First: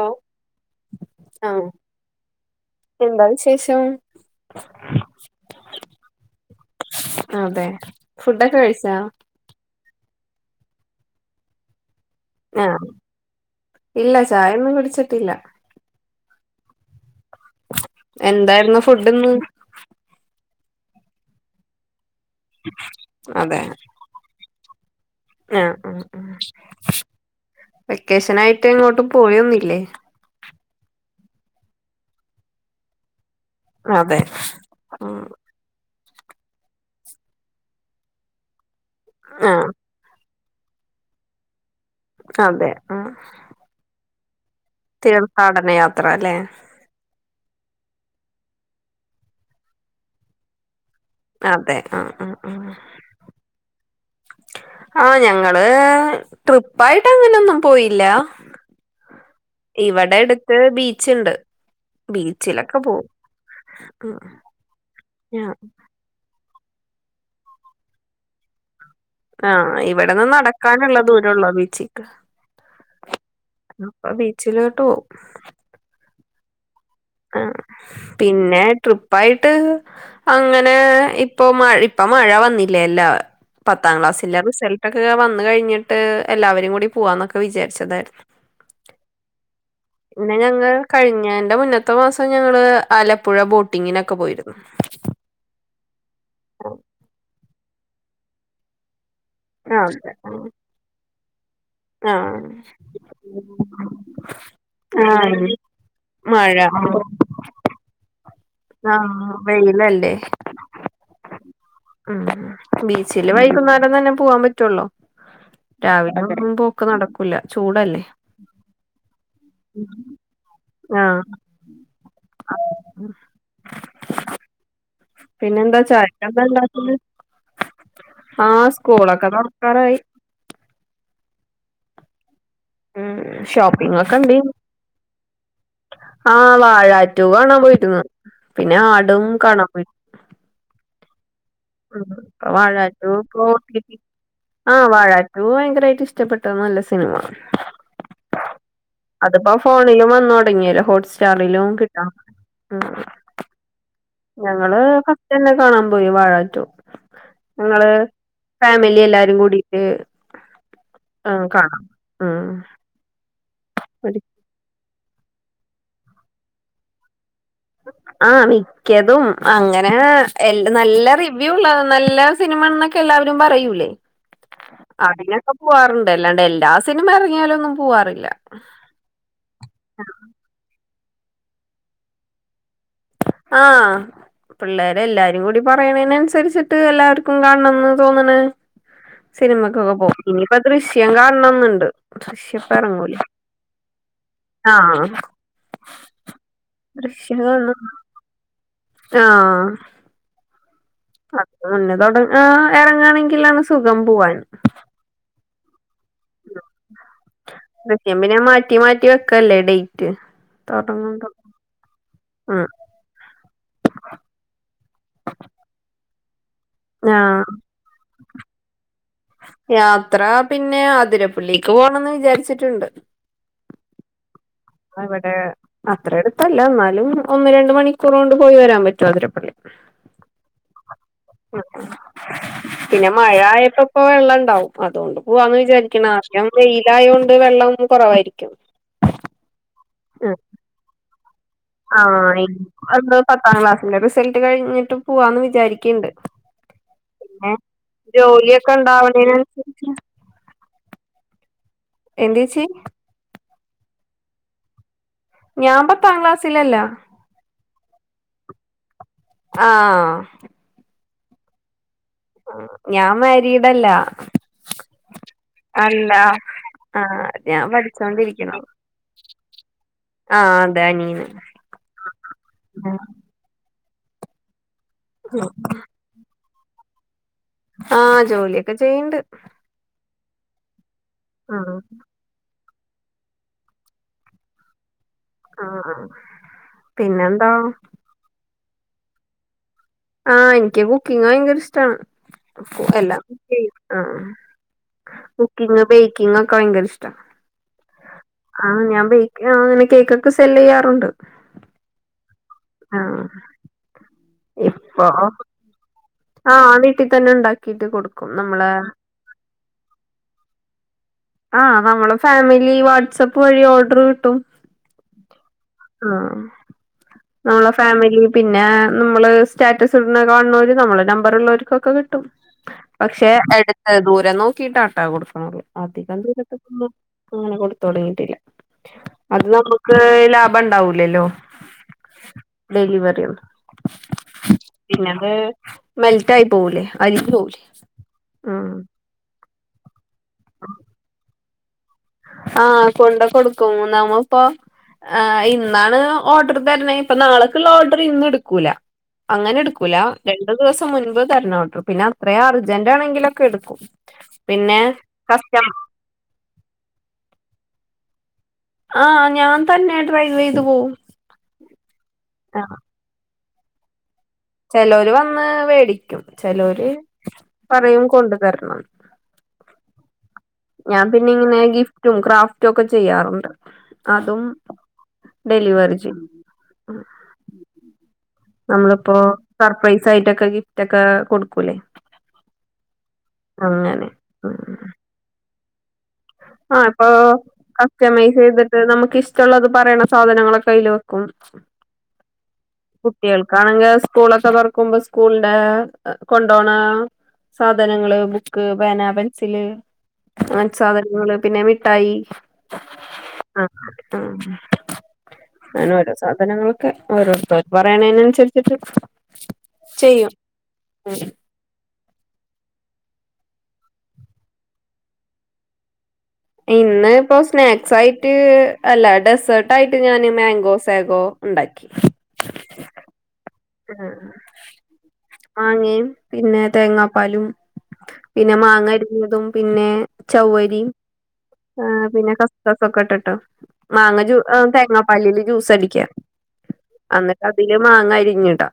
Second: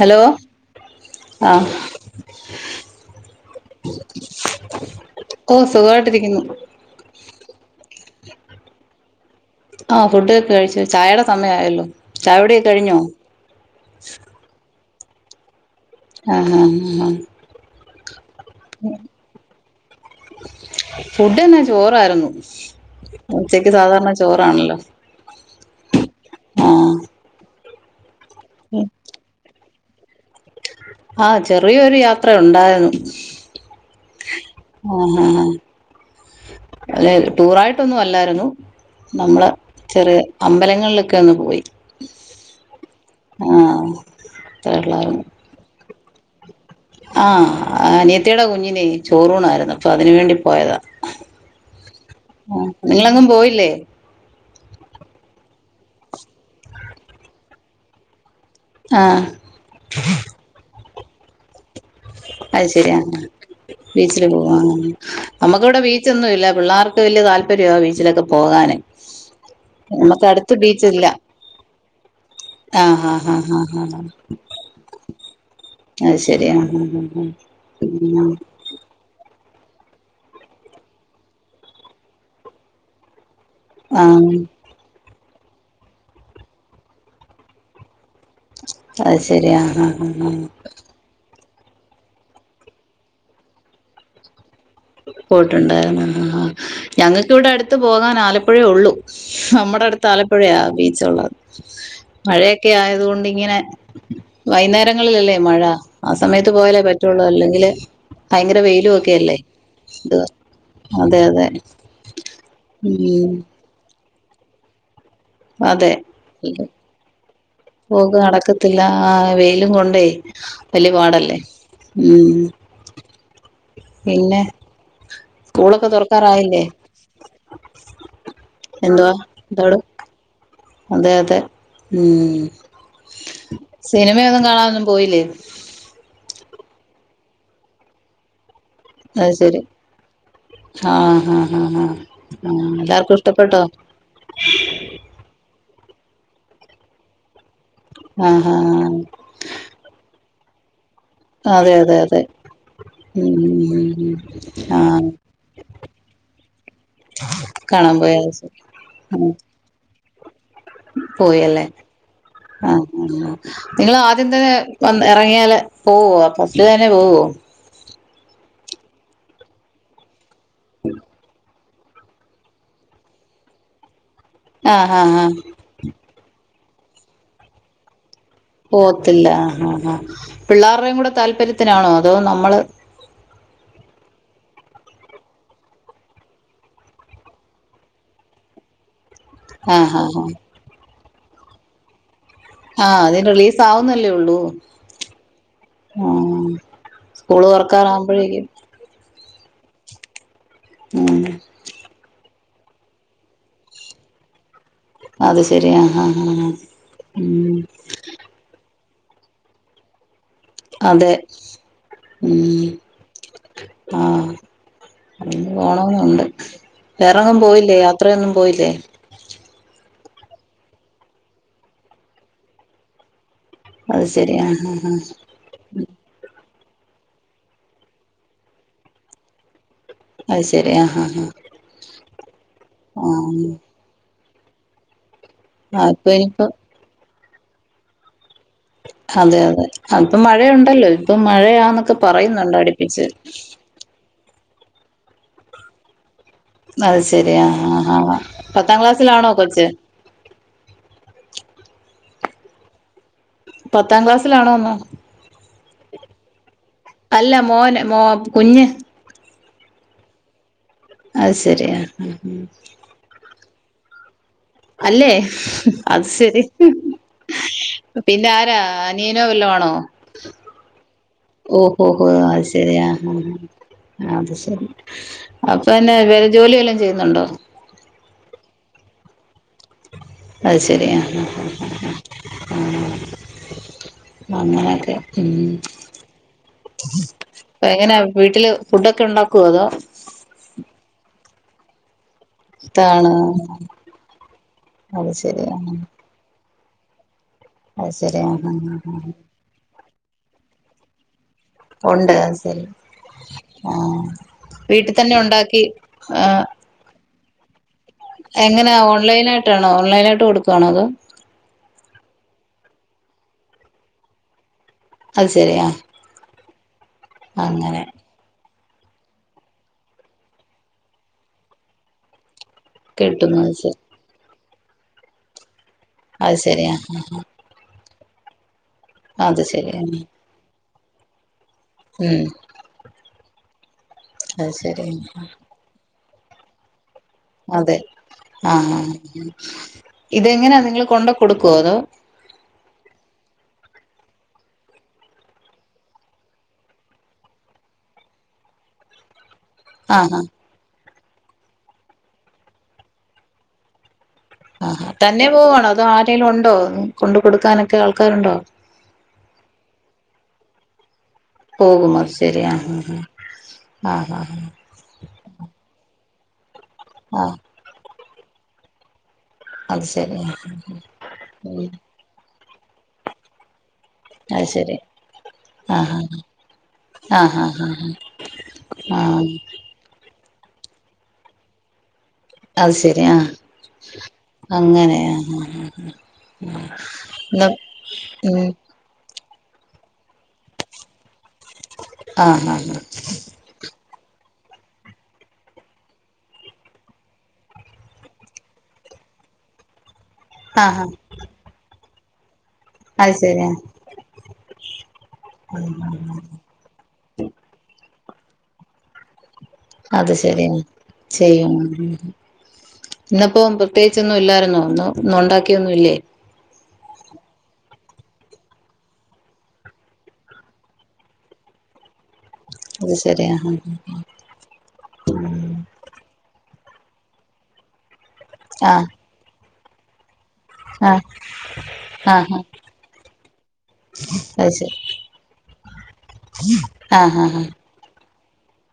Hello ആഹ് എന്താ വിശേഷം ഓഹ് സുഖമായിട്ടിരിക്കുന്നു അതെ ഫുഡൊക്കെ കഴിച്ചാ ആഹ് ഫുഡെക്കെ കഴിച്ചു ചായയുടെ സമയമായല്ലോ ചായ കുടിയൊക്കെ ആഹ് കഴിഞ്ഞോ ഇല്ല ചായൊന്നും കുടിച്ചിട്ടില്ല ആണോ ആഹ് എന്തായിരുന്നു ഫുഡ്ന്ന് ഫുഡ് ഇന്ന് ചോറായിരുന്നു അതെ ഉച്ചക്ക് സാധാരണ ചോറാണല്ലോ ആഹ് ആഹ് ആഹ് വെക്കേഷനായിട്ട് എങ്ങോട്ടും പോയൊന്നുമില്ലേ ആഹ് ചെറിയൊരു യാത്ര ഉണ്ടായിരുന്നു അതെ ആഹ് ഉം ആഹ് അങ്ങനെ ടൂറായിട്ടൊന്നും അല്ലായിരുന്നു നമ്മള ആഹ് ചെറിയ അമ്പലങ്ങളിലൊക്കെ ഒന്ന് പോയി അതെ ആഹ് ആ ത്രള്ളാരുന്നു പാടനയാത്ര അല്ലേ? ആ അനിയത്തിയുടെ കുഞ്ഞിനെ ചോറൂണായിരുന്നു അപ്പ അതിനുവേണ്ടി പോയതാ. അതെ ആഹ് ആഹ് ആ നിങ്ങളെങ്ങും പോയില്ലേ? ആ ഞങ്ങള് ട്രിപ്പായിട്ട് അങ്ങനൊന്നും പോയില്ല. ആഹ് ഇവടെ എടുത്ത് ബീച്ച്ണ്ട് അഹ് ബീച്ചിലൊക്കെ പോവും ശെരിയാണ് ബീച്ചില് പോവാണ് ഉം നമ്മുക്ക് വടെ ബീ ച്ചന്നും ഇല്ല പിള്ളാർക്ക് വല്യ താല്പര്യ ബീച്ചിലക്കെ പോകാന്. ആ ഇവടെന്ന് നമ്മുക്ക് അടുത്ത് ബീച്ച് നടക്കാന്ള്ള ഇല്ല ദൂരള്ളു ബീച്ചിക്ക്. ആഹ് ആഹ് ആഹ് ആഹ് ആഹ് അപ്പ ബീച്ചിലോട്ട് പോവും അഹ് ശരിയ ആഹ് ആഹ് ആഹ് ആ പിന്നെ ട്രി വൈട്ട് അങ്ങനെ ഇപ്പൊ മ ഇപ്പ മഴ വന്നില്ലേല്ലോ. പത്താം ആഹ് ക്ലാസ്സിലെ ആഹ് റിസൾട്ടക്കെക്കെ വന്ന് കഴിഞ്ഞിട്ട് എല്ലാവരും കൂടി പോവാന്നൊക്കെ വിചാരിച്ചതായിരുന്നു. അഹ് ശരിയ ആഹ് ആഹ് പിന്നെ ആഹ് ഞങ്ങൾ കഴിഞ്ഞേന്റെ മുന്നത്തെ മാസം ഞങ്ങള് ആലപ്പുഴ ബോട്ടിങ്ങിനൊക്കെ പോയിരുന്നു. പോയിട്ടുണ്ടായിരുന്നു ആ ഞങ്ങക്ക് ഇവടെ അട്ത്ത് പോകാൻ ആലപ്പുഴേ ഉള്ളൂ. നമ്മുടെ ആഹ് അടുത്ത് ആലപ്പുഴയാ ബീച്ച് ഉള്ളത്. ആഹ് മഴയക്കെ ആയത്കൊണ്ട് ഇങ്ങനെ വൈന്നേരങ്ങളിലല്ലേ ആഹ് മഴ ആ സമയത്ത് മഴ പോയാലേ പറ്റുള്ളു അല്ലെങ്കില് ഭയങ്കര വെയിലും ആഹ് ഒക്കെയല്ലേ. വെയിലല്ലേ ഇത് അതെ അതെ ഉം ഉം ഉം. ബീച്ചില് വൈകുന്നേരം തന്നെ പോവാൻ പറ്റുള്ളോ? അതെ [unintelligible] ചൂടല്ലേ പോക്ക് നടക്കത്തില്ല ആ വെയിലും കൊണ്ടേ. വല്ല്യ ആഹ് പാടല്ലേ ഉം. പിന്നെ? പിന്നെ എന്താ സ്കൂളൊക്കെ ചായക്ക് എന്താ തുറക്കാറായില്ലേ? ഇണ്ടാക്കല്? ആ എന്തുവാ? സ്കൂളക്കെ എന്തോട്? തൊർക്കാറായി. അതെ അതെ ഉം ഉം ഷോപ്പിംഗ് ഒക്കെ സിനിമയൊന്നും കാണനൊന്നും പോയില്ലേ? ആ വാഴാ റ്റു കാണാൻ [unintelligible] പിന്നെ ആ ആഹ് ശരി ആഹ് ആഹ് ആഹ് ആഹ് ഉം ഇപ്പൊ ആഹ് എല്ലാവർക്കു ഇഷ്ടപ്പെട്ടോ? ആ വാഴാറ്റു ഭയങ്കരായ്ട്ട് ഇഷ്ടപ്പെട്ട് നല്ല സിനിമ. ആഹാ ആഹ് ആഹ് അത്പ്പം ഫോണിലും വന്ന് തൊടങ്ങിയല്ലോ ഹോട്ട്സ്റ്റാറിലും അതെ അതെ കിട്ടാ അതെ ഉം ഉം ഉം ഉം ഞങ്ങള് ആഹ് ഫസ്റ്റ്ന്നെ കാണാ പോയി വാഴ റ്റു. ഞങ്ങള് കാണാൻ പോയ അത് ശരി ഫാമിലി ഉം എല്ലാരും കൂടിട്ട് ആ കാണാം ഉം [unintelligible] നിങ്ങള് ഒരു ആദ്യം തന്നെ വന്ന് എറങ്ങിയാല് പോവോ ഫസ്റ്റ്ല് തന്നെ പോവോ? ആ മിക്കതും അങ്ങനെ എൽ നല്ല റിവ്യൂ ഇള്ള നല്ല സിനിമന്നക്കെ എല്ലാവരും പറയൂലേ ആഹ് ആഹ് ആഹ് അതിനെക്കേ പോവാറുണ്ട് എല്ലാണ്ടേ എല്ലാ സിനിമ എറങ്ങിയാലൊന്നും പോവാറില്ല. പോവത്തില്ല ആ ആ ആ പിള്ളാർടെ കൂടെ താല്പര്യത്തിനാണോ അതോ നമ്മള്? ആഹ് പിള്ളാര് എല്ലാരും കൂടി പറയ്ണേന് അന്സര്ച്ചിട്ട് എല്ലാർക്കും കാൺണന്ന് തോന്ന്ണ്. സിനിമക്കൊക്കെ ആഹ് ആഹ് പോവും ആഹ് ഇനിയിപ്പം ദൃശ്യം കാൺണന്ന്ണ്ട് ദൃശ്യം. ആഹ് അത് ഇറങ്ങൂലേ ന് റിലീസ് ആവുന്നല്ലേ ഒള്ളൂ ആഹ് ആഹ് സ്കൂള് തോറക്കാറ ആവുമ്പഴേക്കും ആഹ് ആഹ് ഉം [unintelligible] മന്ന തോണ്ട് ആഹ് എറങ്ങാണെങ്കിലാണ് സുഖം പോവാൻ അത് ശരിയാ ആഹ് ഹഹ് ഉം പിന്ന മാറ്റി മാറ്റി വെക്കല്ലേ ഡേയ്റ്റ് അതെ ഉം ആഹ് അയിന് പോണന്നുണ്ട് ആഹ് വേറങ്ങും പോയില്ലേ യാ ഇത്രയൊന്നും പോയില്ലേ യാത്ര പിന്നെ ആതിരപ്പള്ളിക്ക് പോണന്ന് വിചാര്ച്ച്ട്ട്ണ്ട് അയ് ശരി ആഹ് ഹാഹ് ഇന്ന് ഇവ്ടെ അത്ര എട്ത്തല്ല ന്നാലും ഒന്ന് രണ്ട് മണിക്കൂറോണ്ട് പോയി വരാന് പറ്റു അതിരപ്പള്ളി അത് ശരി ആ ആ ആ പിന്നെ മഴയായപ്പം ഇപ്പ വെള്ള ഇണ്ടാവും അത്കൊണ്ട് പോവാന്ന് ആ വിചാര്ക്ക്ണ് അപ്പൊ ഇനിപ്പോ അധികം വെയ്ലായൊണ്ട് വെള്ളം കൊറവായിരിക്കും അതെ അതെ അപ്പം മഴയുണ്ടല്ലോ ഇപ്പം മഴയാന്ന് ആഹ് എന്ത് പത്താം ക്ലാസ്സ്ലെ റിസൾട്ട് കഴിഞ്ട്ട് പുവാന്ന് വിചാരിക്ക്ണ്ട് അത് ശരി ആ പിന്നെ ആ ആ പത്താം ജോലിയക്ക ക്ലാസ്സിലാണോ ഇണ്ടാവണീന് കൊച്ച് അൻസരിച്ച് എന്ത് ഏച്ചി പത്താ ക്ലാസ്സിലാണോന്ന് ഞാ പത്താ ക്ലാസ്സിലല്ല അല്ല മോന് മോ കുഞ്ഞ് ആഹ് അഹ്സരി ഞാ മാരീഡാല്ലാ അല്ലെ അത് സെരി ആഹ് ഞാൻ പിന്നെ ആരാ പഠിച്ചോണ്ടിരിക്കണു അനിയനോ വല്ലോ ആണോ ആ അതെ അനിയന് ഓ ഓഹോ അത് ശരി അഹ്ആഹ് ഹാ അത് ശരി അപ്പൊ എന്നെ വേറെ ജോലിയെല്ലാം ചെയ്യുന്നുണ്ടോ ആഹ് ജോലിയൊക്കെ ചെയ്യ്ണ്ട് അഹ് ശരി ആഹ് ആഹ് ആഹ് ആഹ് അങ്ങനൊക്കെ ഉം ആഹ് ആഹ് പിന്നെന്താ പ്പോ എങ്ങനാ വീട്ടില് ഫുഡൊക്കെ ഉണ്ടാക്കോ അതോ ആഹ് ൻക്കി കുക്കിങ്ങ് ഭയങ്കര ഇഷ്ടാണ് ഇതാണ് എല്ലാംകുക്കിയും ആ അത് ശരി ആ കുക്കിംഗ് ബേക്കിങ് ഒക്കെ ഭയങ്കര ഇഷ്ട അഹ് ശരി ആഹ് അഹ് ആ അങ്ങനെ കേക്കൊക്കെ സെല്ല് യ്യാറുണ്ട് ഉണ്ട് അഹ്സെരി ആ വീട്ടി ഇപ്പൊ തന്നെ ഉ ണ്ടാക്കി ആ ട്ടി തന്നെ ണ്ടാക്കിയിട്ട് കൊടുക്കും എങ്ങനെ നമ്മളെ ഓൺലൈൻ ആയിട്ടാണോ ഓൺലൈനായിട്ട് കൊടുക്കാണോ അതോ ആഹ് നമ്മള് ഫാമിലി വാട്സപ്പ് വഴി ഓർഡർ കിട്ടും അഹ് ശരി ആ ആഹ് ആഹ് അങ്ങനെ ഫാമിലി പിന്നെ നമ്മള് സ്റ്റാറ്റസ് ഇടുന്ന കാണുന്നവര് നമ്മളെ നമ്പർള്ളർക്കൊക്കെ കിട്ടും പക്ഷെ കിട്ടുന്നത് ശരി എടുത്ത് ദൂരം നോക്കിട്ടട്ടോ കൊടുക്കണത് അധികം അത് ശരിയാ ദൂരത്തൊക്കൊന്നും [unintelligible] അങ്ങനെ കൊടുത്ത് തൊടങ്ങിട്ടില്ല അത് നമക്ക് ലാഭം ഇണ്ടാവൂലല്ലോ ഉം ഡെലിവെറിണ്ട് അത് ശരി പിന്നെ അത് മെൽറ്റ് ആയി പോവുലേ അതെ ആഹ് ഇതെങ്ങനാ നിങ്ങൾ കൊണ്ട കൊടുക്കോ അതോ ആഹ് കൊണ്ട കൊടുക്കും നമ്മപ്പൊ ആഹ് ഇന്നാണ് ഓർഡർ തരണെ ഇപ്പൊ നാളക്കുള്ള ഓർഡർ ഇന്ന് ഇട്ക്കൂല അങ്ങനെടുക്കൂല ആഹാ ഡെ ഒരു ദിവസം മുമ്പ് തരണം ഓഡർ പിന്നെ അത്ര അർജന്റ് ആണെങ്കിലൊക്കെ എടുക്കും പിന്നെ തന്നെ കസ്റ്റം പോവാണോ അതോ ആരെലും ഉണ്ടോ കൊണ്ട് കൊടുക്കാനൊക്കെ ആൾക്കാര്ണ്ടോ ആഹ് ഞാൻ തന്നെ ഡ്രൈവെയ്ത് പോവും പോകും അത് ശരി ആഹ് ആ ആഹ് ചെലോര് വന്ന് വേടിക്കും ചെലോര് ആഹ് പറയും കൊണ്ട് തര്ണം അത് ശരി ഞാൻ പിന്നെ ഇങ്ങനെ ഉം ഗിഫ്റ്റും ക്രാഫ്റ്റും ഒക്കെ ചെയ്യാറുണ്ട് അതും അത് ശരി ഡെലിവറി ആഹ് ചെ ആഹ് ആഹ് ആഹ് നമ്മളിപ്പോ ആഹ് സർപ്രൈസ് ആയിട്ടൊക്കെ ഗിഫ്റ്റ് ഒക്കെ കൊടുക്കൂല്ലേ അത്ശരി ആഹ് അങ്ങനെ അ ആഹ് ആഹ് ഇപ്പൊ ആഹ് ഉം കസ്റ്റമൈസെയ്ത് ട്ട് നമ്മക്ക് ഇഷ്ടള്ളത് പറയണ സാധനങ്ങളൊക്കെ അയ്ല് വെക്കും ആഹ് ആഹ് കുട്ടികൾക്കാണെങ്കി സ്കൂളൊക്കെ തൊറക്കുമ്പോ സ്കൂൾന്റെ കൊണ്ടോണ സാധനങ്ങള് ബുക്ക് പേന പെൻസില് ഹൻ ആഹ് സാധനങ്ങള് പിന്നെ മിഠായി അത് ശരിയാ ആഹ് ആഹ് അങ്ങനെ ഓരോ സാധനങ്ങള് ക്കെ ഓരോരുത്തര് പറയണെനന്സരിച്ചിട്ട് അത് ശരി ചെയ്യും ഇന്ന്പ്പോ പ്രത്യേകിചൊന്നും ഇല്ലായിരുന്നോ ഇന്ന് ഒണ്ടാക്കിയൊന്നും ഇല്ലേ ഇന്ന് ഇപ്പോ സ്നാക്സ് ആയിട്ട് അല്ല ഡെസേർട്ട് ആയിട്ട് ഞാന് മാങ്കോ സാഗോ ഇണ്ടാക്കി അത്ശരി അ ആഹ് മാങ്ങയും പിന്നെ തേങ്ങാപ്പാലും പിന്നെ ആ മാങ്ങരിഞ്ഞതും പിന്നെ ചൗവരി ആ ആഹ് ആ ആ പിന്നെ ആ കസ്തൊക്കെട്ടട്ടോ. മാങ്ങ ജൂ അത് ങ് ശരി തേങ്ങാപ്പള്ളില് ജ്യൂസ് അടിക്ക ആഹ് ആഹ് ന്റെ മാങ്ങ അരിഞ്ഞിടാ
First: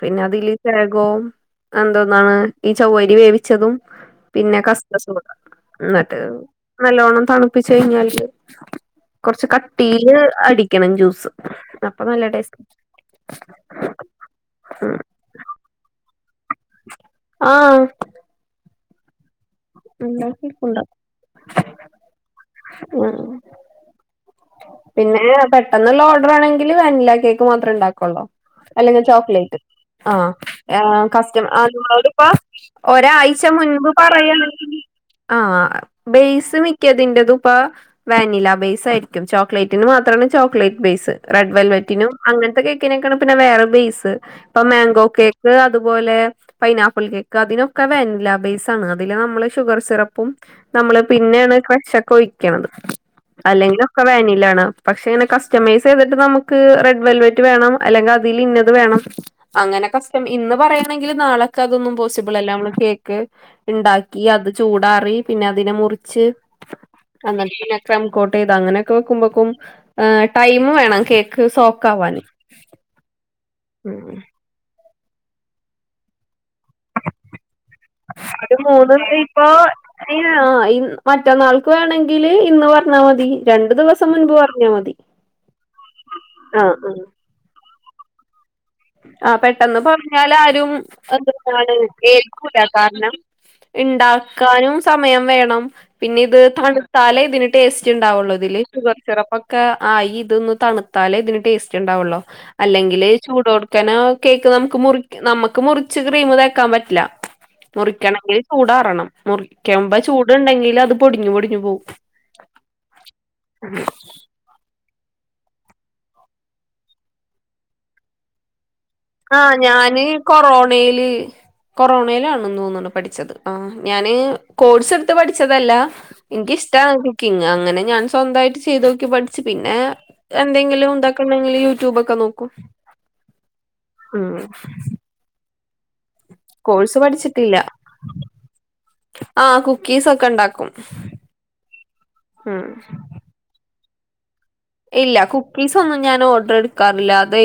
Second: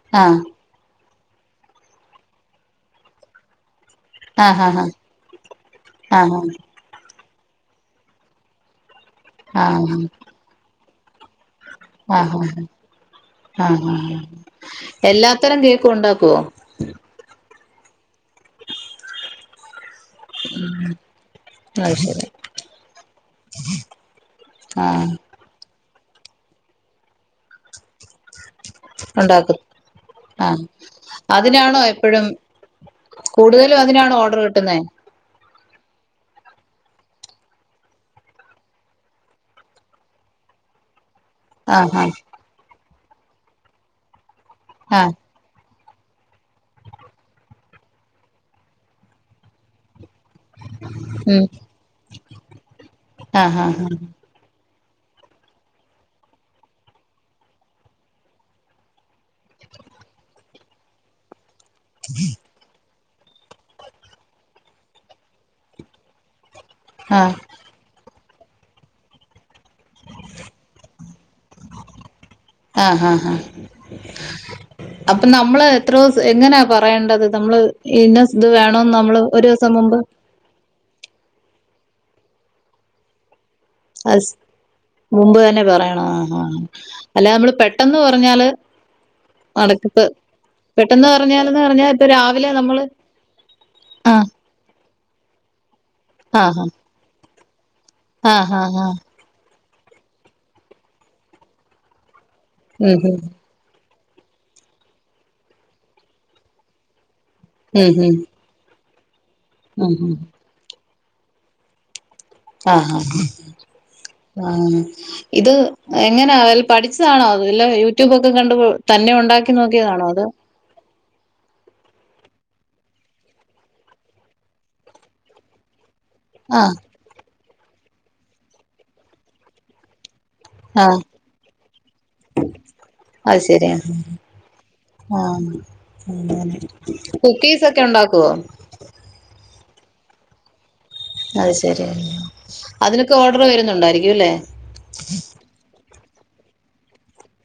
പിന്നെ അതില്. വേകോ എന്തോന്നാണ് ഈ ചാവ്വരി വേവിച്ചതും. ആ ആ പിന്നെ ആ ആ കസ്ക്കസ്സുട് ന്നിട്ട് ആ ആ നല്ലോണ്ണം തെളപ്പിച്ച കഴിഞ്ഞാല്. കൊറച്ച് കട്ടീല് അടിക്കണം ജ്യൂസ്. അപ്പൊ നല്ല ആഹ് ടേസ്റ്റ് ആഹ് ആഹ് എല്ലാത്തരം കേക്കും ഉണ്ടാക്കോ? ആഹ് ഉണ്ടാക്കിക്കൊണ്ട അത് ശരി ആഹ് ആഹ് ആ പിന്നെതെ എ പെട്ടെന്നുള്ള ഓർഡെറ് ആണെങ്കില് വാനില കേക്ക് മാത്രം ഉണ്ടാക്കുള്ളോ. അല്ലെങ്കിൽ ചോക്ലേറ്റ്. ഉണ്ടാക്കും ആഹ്, ആ ആഹ കസ്റ്റമ അതിനാണോ എപ്പഴും അതുപോലെയിപ്പോ ഒരാഴ്ച കൂടുതലും മുൻപ് അതിനാണോ പറയ ഓർഡർ കിട്ടുന്നേ ആഹ ബേസ് മിക്കതിന്റേത് ഇപ്പോ വാനില ബേസ് ആയിരിക്കും. ചോക്ലേറ്റിന് മാത്രമാണ് ചോക്ലേറ്റ് ബേസ്. റെഡ് ആ ആ വെൽവെറ്റിനും, അങ്ങനെത്തെ കേക്കിനെക്കെയാണ് പിന്നെ വേറെ ബേസ്. ഇപ്പൊ ആ മാങ്കോ കേക്ക്. അതുപോലെ പൈനാപ്പിൾ കേക്ക് അതിനൊക്കെ വാനില ബേസാണ്. അതില് നമ്മെള്. ഷുഗർ സിറപ്പും നമ്മെള് ഉം പിന്നെയാണ് ക്രഷ്ഒക്കെ ഒഴിക്കണത്. ആ ആ ആ അല്ലെങ്കിലൊക്കെ വാനിലാണ്. പക്ഷെ ഇങ്ങനെ കസ്റ്റമൈസ് ചെയ്തിട്ട് നമ്മെക്ക് റെഡ് വെൽവെറ്റ് വേണം. അല്ലെങ്കേ അതിൽ ഇന്നത് വേണം. അങ്ങനെ കഷ്റ്റം ഇന്ന് പറയണെങ്കിൽ നാളെക്കെ അതൊന്നും പോസിബിളല്ല. നമ്മെള് കേക്ക് ഉണ്ടാ ക്കി അത് ചൂടാറി, പിന്നെ അതിനെ മുറിച്ച് ആ അങ്ങനെ പിന്നെ. കം കോട്ട് ചെയ്ത് അങ്ങനെയെക്കെ വെക്കും മ്പേക്കും ങ് ടൈമു വേണം കേക്ക് സോക്ക് ആവാന്. ആ അപ്പ നമ്മെള് എത്ര ദിവസ എങ്ങനെയാ പറയേണ്ടത് നമ്ള്? ഇന്ന സ് ഇത് വേണോ നമ്മെള് ഒരു ദിവസം മുമ്പ്. ആഹ് മറ്റന്നാൾക്ക് വേണേങ്കില് ഇന്ന് പറഞ്ഞാ മതി. രണ്ടു ദിവസം അസ് മുൻപ് പറഞ്ഞാ മതി മുമ്പ് തന്നെ പറയണോ. ആഹ് ഹ ഹഅല്ല നമ്മെള് പെട്ടെന്ന് പറഞ്ഞാല്. ആഹ പെട്ടെന്ന് നടക്കിപ്പ് പറഞ്ഞാല് ആരും പെട്ടെന്ന് പറഞ്ഞാലെന്ന് എന്തോന്നാണ് പറഞ്ഞാ ഇപ്പൊ രാവിലെ കേൽക്കൂല നമ്മള് കാരണം. ആ ഇണ്ടാക്കാനും. സമെയം വേണം. പിന്നെ ഇത് ആഹാ തണുത്താലേ ഇതിന് ടേസ്റ്റ് ഉണ്ടാവുള്ളൂ ഇതില്. ആഹാ ഹാ ഷുഗർ സിറപ്പ ക്കെ ആഹ ഇതൊന്ന് തണുത്താലേ ഇതിന് ടേസ്റ്റ് ഉണ്ടാവെല്ലോ ഉം അല്ലെങ്കില് ഹും ചൂടോട് ക്കെനാ കേക്ക് നമുക്ക് മു നമുക്ക് മുറിച്ച് ക്രീം തേക്കാൻ പറ്റില്ല. ഉം ഹും മുറിക്കണെങ്കിൽ ചൂടാറണം. മുറിക്കമ്പ ഉം ഹും ചൂടുണ്ടെങ്കിൽ അത് പൊടിഞ്ഞു പൊടിഞ്ഞു പോവും. ആഹ് ആഹ് ഹാ ആഹ ഇത് എങ്ങനെയാ വെല്ല് പഠിച്ചതാണോ വെല്ല യൂട്യൂബൊക്കെ കണ്ട്? തന്നെ ഉണ്ടാക്കി ആഹ് ഞാന് നോക്കിയതാണോ അതോ കൊറോണയില് കൊറോണയിലാണെന്നോ ന്നണ് പഠിച്ചത്. ആഹ് ഞാന് കോഴ്സ് എടുത്ത് പഠിച്ചതല്ല. ആ എനിക്കിഷ്റ്റാണ് കുക്കിങ്. അങ്ങനെ ഞാൻ സ്വന്തവായിട്ട് ചെയ്ത് നോക്കി പഠിച്ചു പിന്നെ. ആ എന്തെങ്കിലുംഇതൊക്ക ഉണ്ടാക്കണെങ്കിൽ യൂട്യൂബ് ഒക്കെ നോക്കും. അത് ശെരിയാ ഉം ആഹ് മ് കോഴ്സ് കുക്കീസ് ഒക്കെ ഒണ്ടാക്കുവോ? ആഹ കുക്കീസ് ഒക്കെ ഉണ്ടാക്കും. അത് ശെരിയ. ഉം അതിനെക്കെ ഓർഡെറ് വെരുന്നുണ്ടായിരിക്കും അല്ലേ? ഇല്ല. കുക്കീസ് ഒന്നും ഞാൻ ഓർഡെറ് എടുക്കാറില്ല. അതെ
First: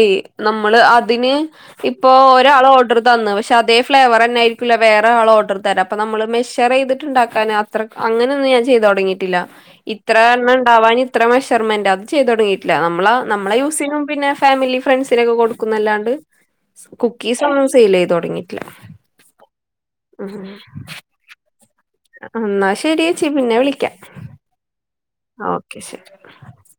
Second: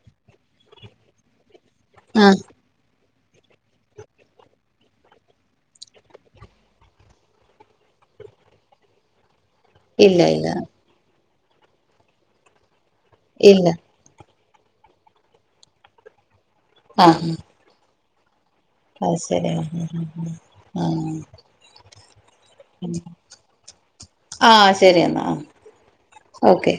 നമ്മെള് അതിന്. ഇപ്പൊ ആഹ് ഒരാൾ ഓർഡെറ് തന്ന്. പക്ഷെ അതേ ഫ്ലേവെറെന്ന ആയിരിക്കില്ല വേറെയാള് ഓഡെറ് തരാ. അപ്പൊ നമ്മെള് മെഷറ് ചെയ്തിട്ടുണ്ടാക്കാന ത്ര അങ്ങനെയൊന്നും ഞാൻ ചെയ്ത് തൊടങ്ങിട്ടില്ല. ഇല്ല ഇല്ല ഇത്രയെണ്ണമുണ്ടാവാനിത്ര മെഷർമെന്റത് ചെയ്തുതുടങ്ങിയിട്ടില്ല നമ്മളാനമ്മളെ ഇല്ല യൂസുചെയ്യുമ്പം പിന്നെ ഫാമിലി ഫ്രണ്ട്സിനൊക്കെ കൊടുക്കുന്നല്ലാണ്ട് കുക്കീസൊന്നും സെയിൽ ചെയ്തുതുടങ്ങി അതു ശരിയാ, ആഹ് എന്നാ ശരി ചേച്ചി പിന്നെ വിളിക്കാം ആഹ്, ശരിയെന്നാ ഓക്കെ ശരി ഓക്കെ